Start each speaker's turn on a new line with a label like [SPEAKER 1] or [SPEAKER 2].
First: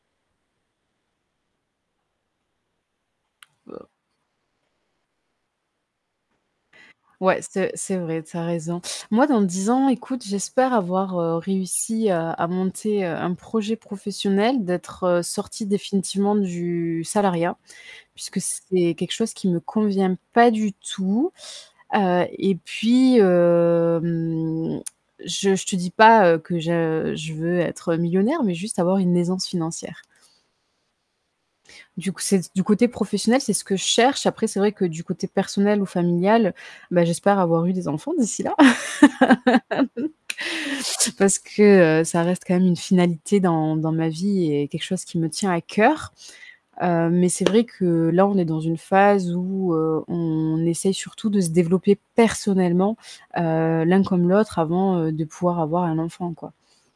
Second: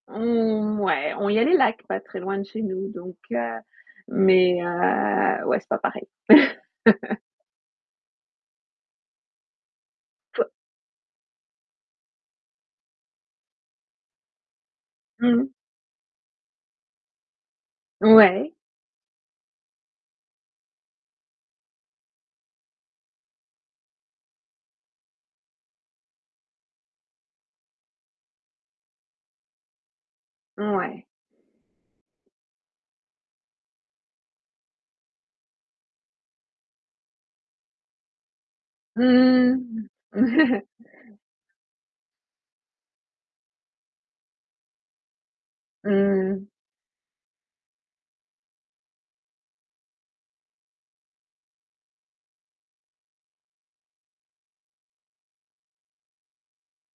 [SPEAKER 1] Mmh ouais, on il y a les lacs pas très loin de chez nous donc heu,
[SPEAKER 2] Heu
[SPEAKER 1] mais heu, ouais, c'est pas pareil.
[SPEAKER 2] Ouais, c'est c'est vrai, tu as raison. Moi, dans 10 ans, écoute,
[SPEAKER 1] Toi
[SPEAKER 2] j'espère avoir, heu, réussi, heu, à monter, heu, un projet professionnel, d'être, heu,
[SPEAKER 1] Mmh.
[SPEAKER 2] sortie définitivement du salariat puisque
[SPEAKER 1] Ouais.
[SPEAKER 2] c'est quelque chose qui me convient pas du tout, heu et puis, hem, je je te dis pas, heu, que je je veux être millionnaire mais juste avoir une aisance financière.
[SPEAKER 1] Ouais.
[SPEAKER 2] Du coup, c'est du côté professionnel, c'est ce que je cherche. Après, c'est vrai que du côté personnel ou familial, bah, j'espère avoir eu des enfants d'ici là.
[SPEAKER 1] Mmh.
[SPEAKER 2] Parce que, heu, ça reste quand même une finalité dans dans ma vie et quelque chose qui me tient à cœur.
[SPEAKER 1] Mmh.
[SPEAKER 2] Heu, mais c'est vrai que là, on est dans une phase où, heu, on essaye surtout de se développer personnellement, heu, l'un comme l'autre avant, heu, de pouvoir avoir un enfant, quoi.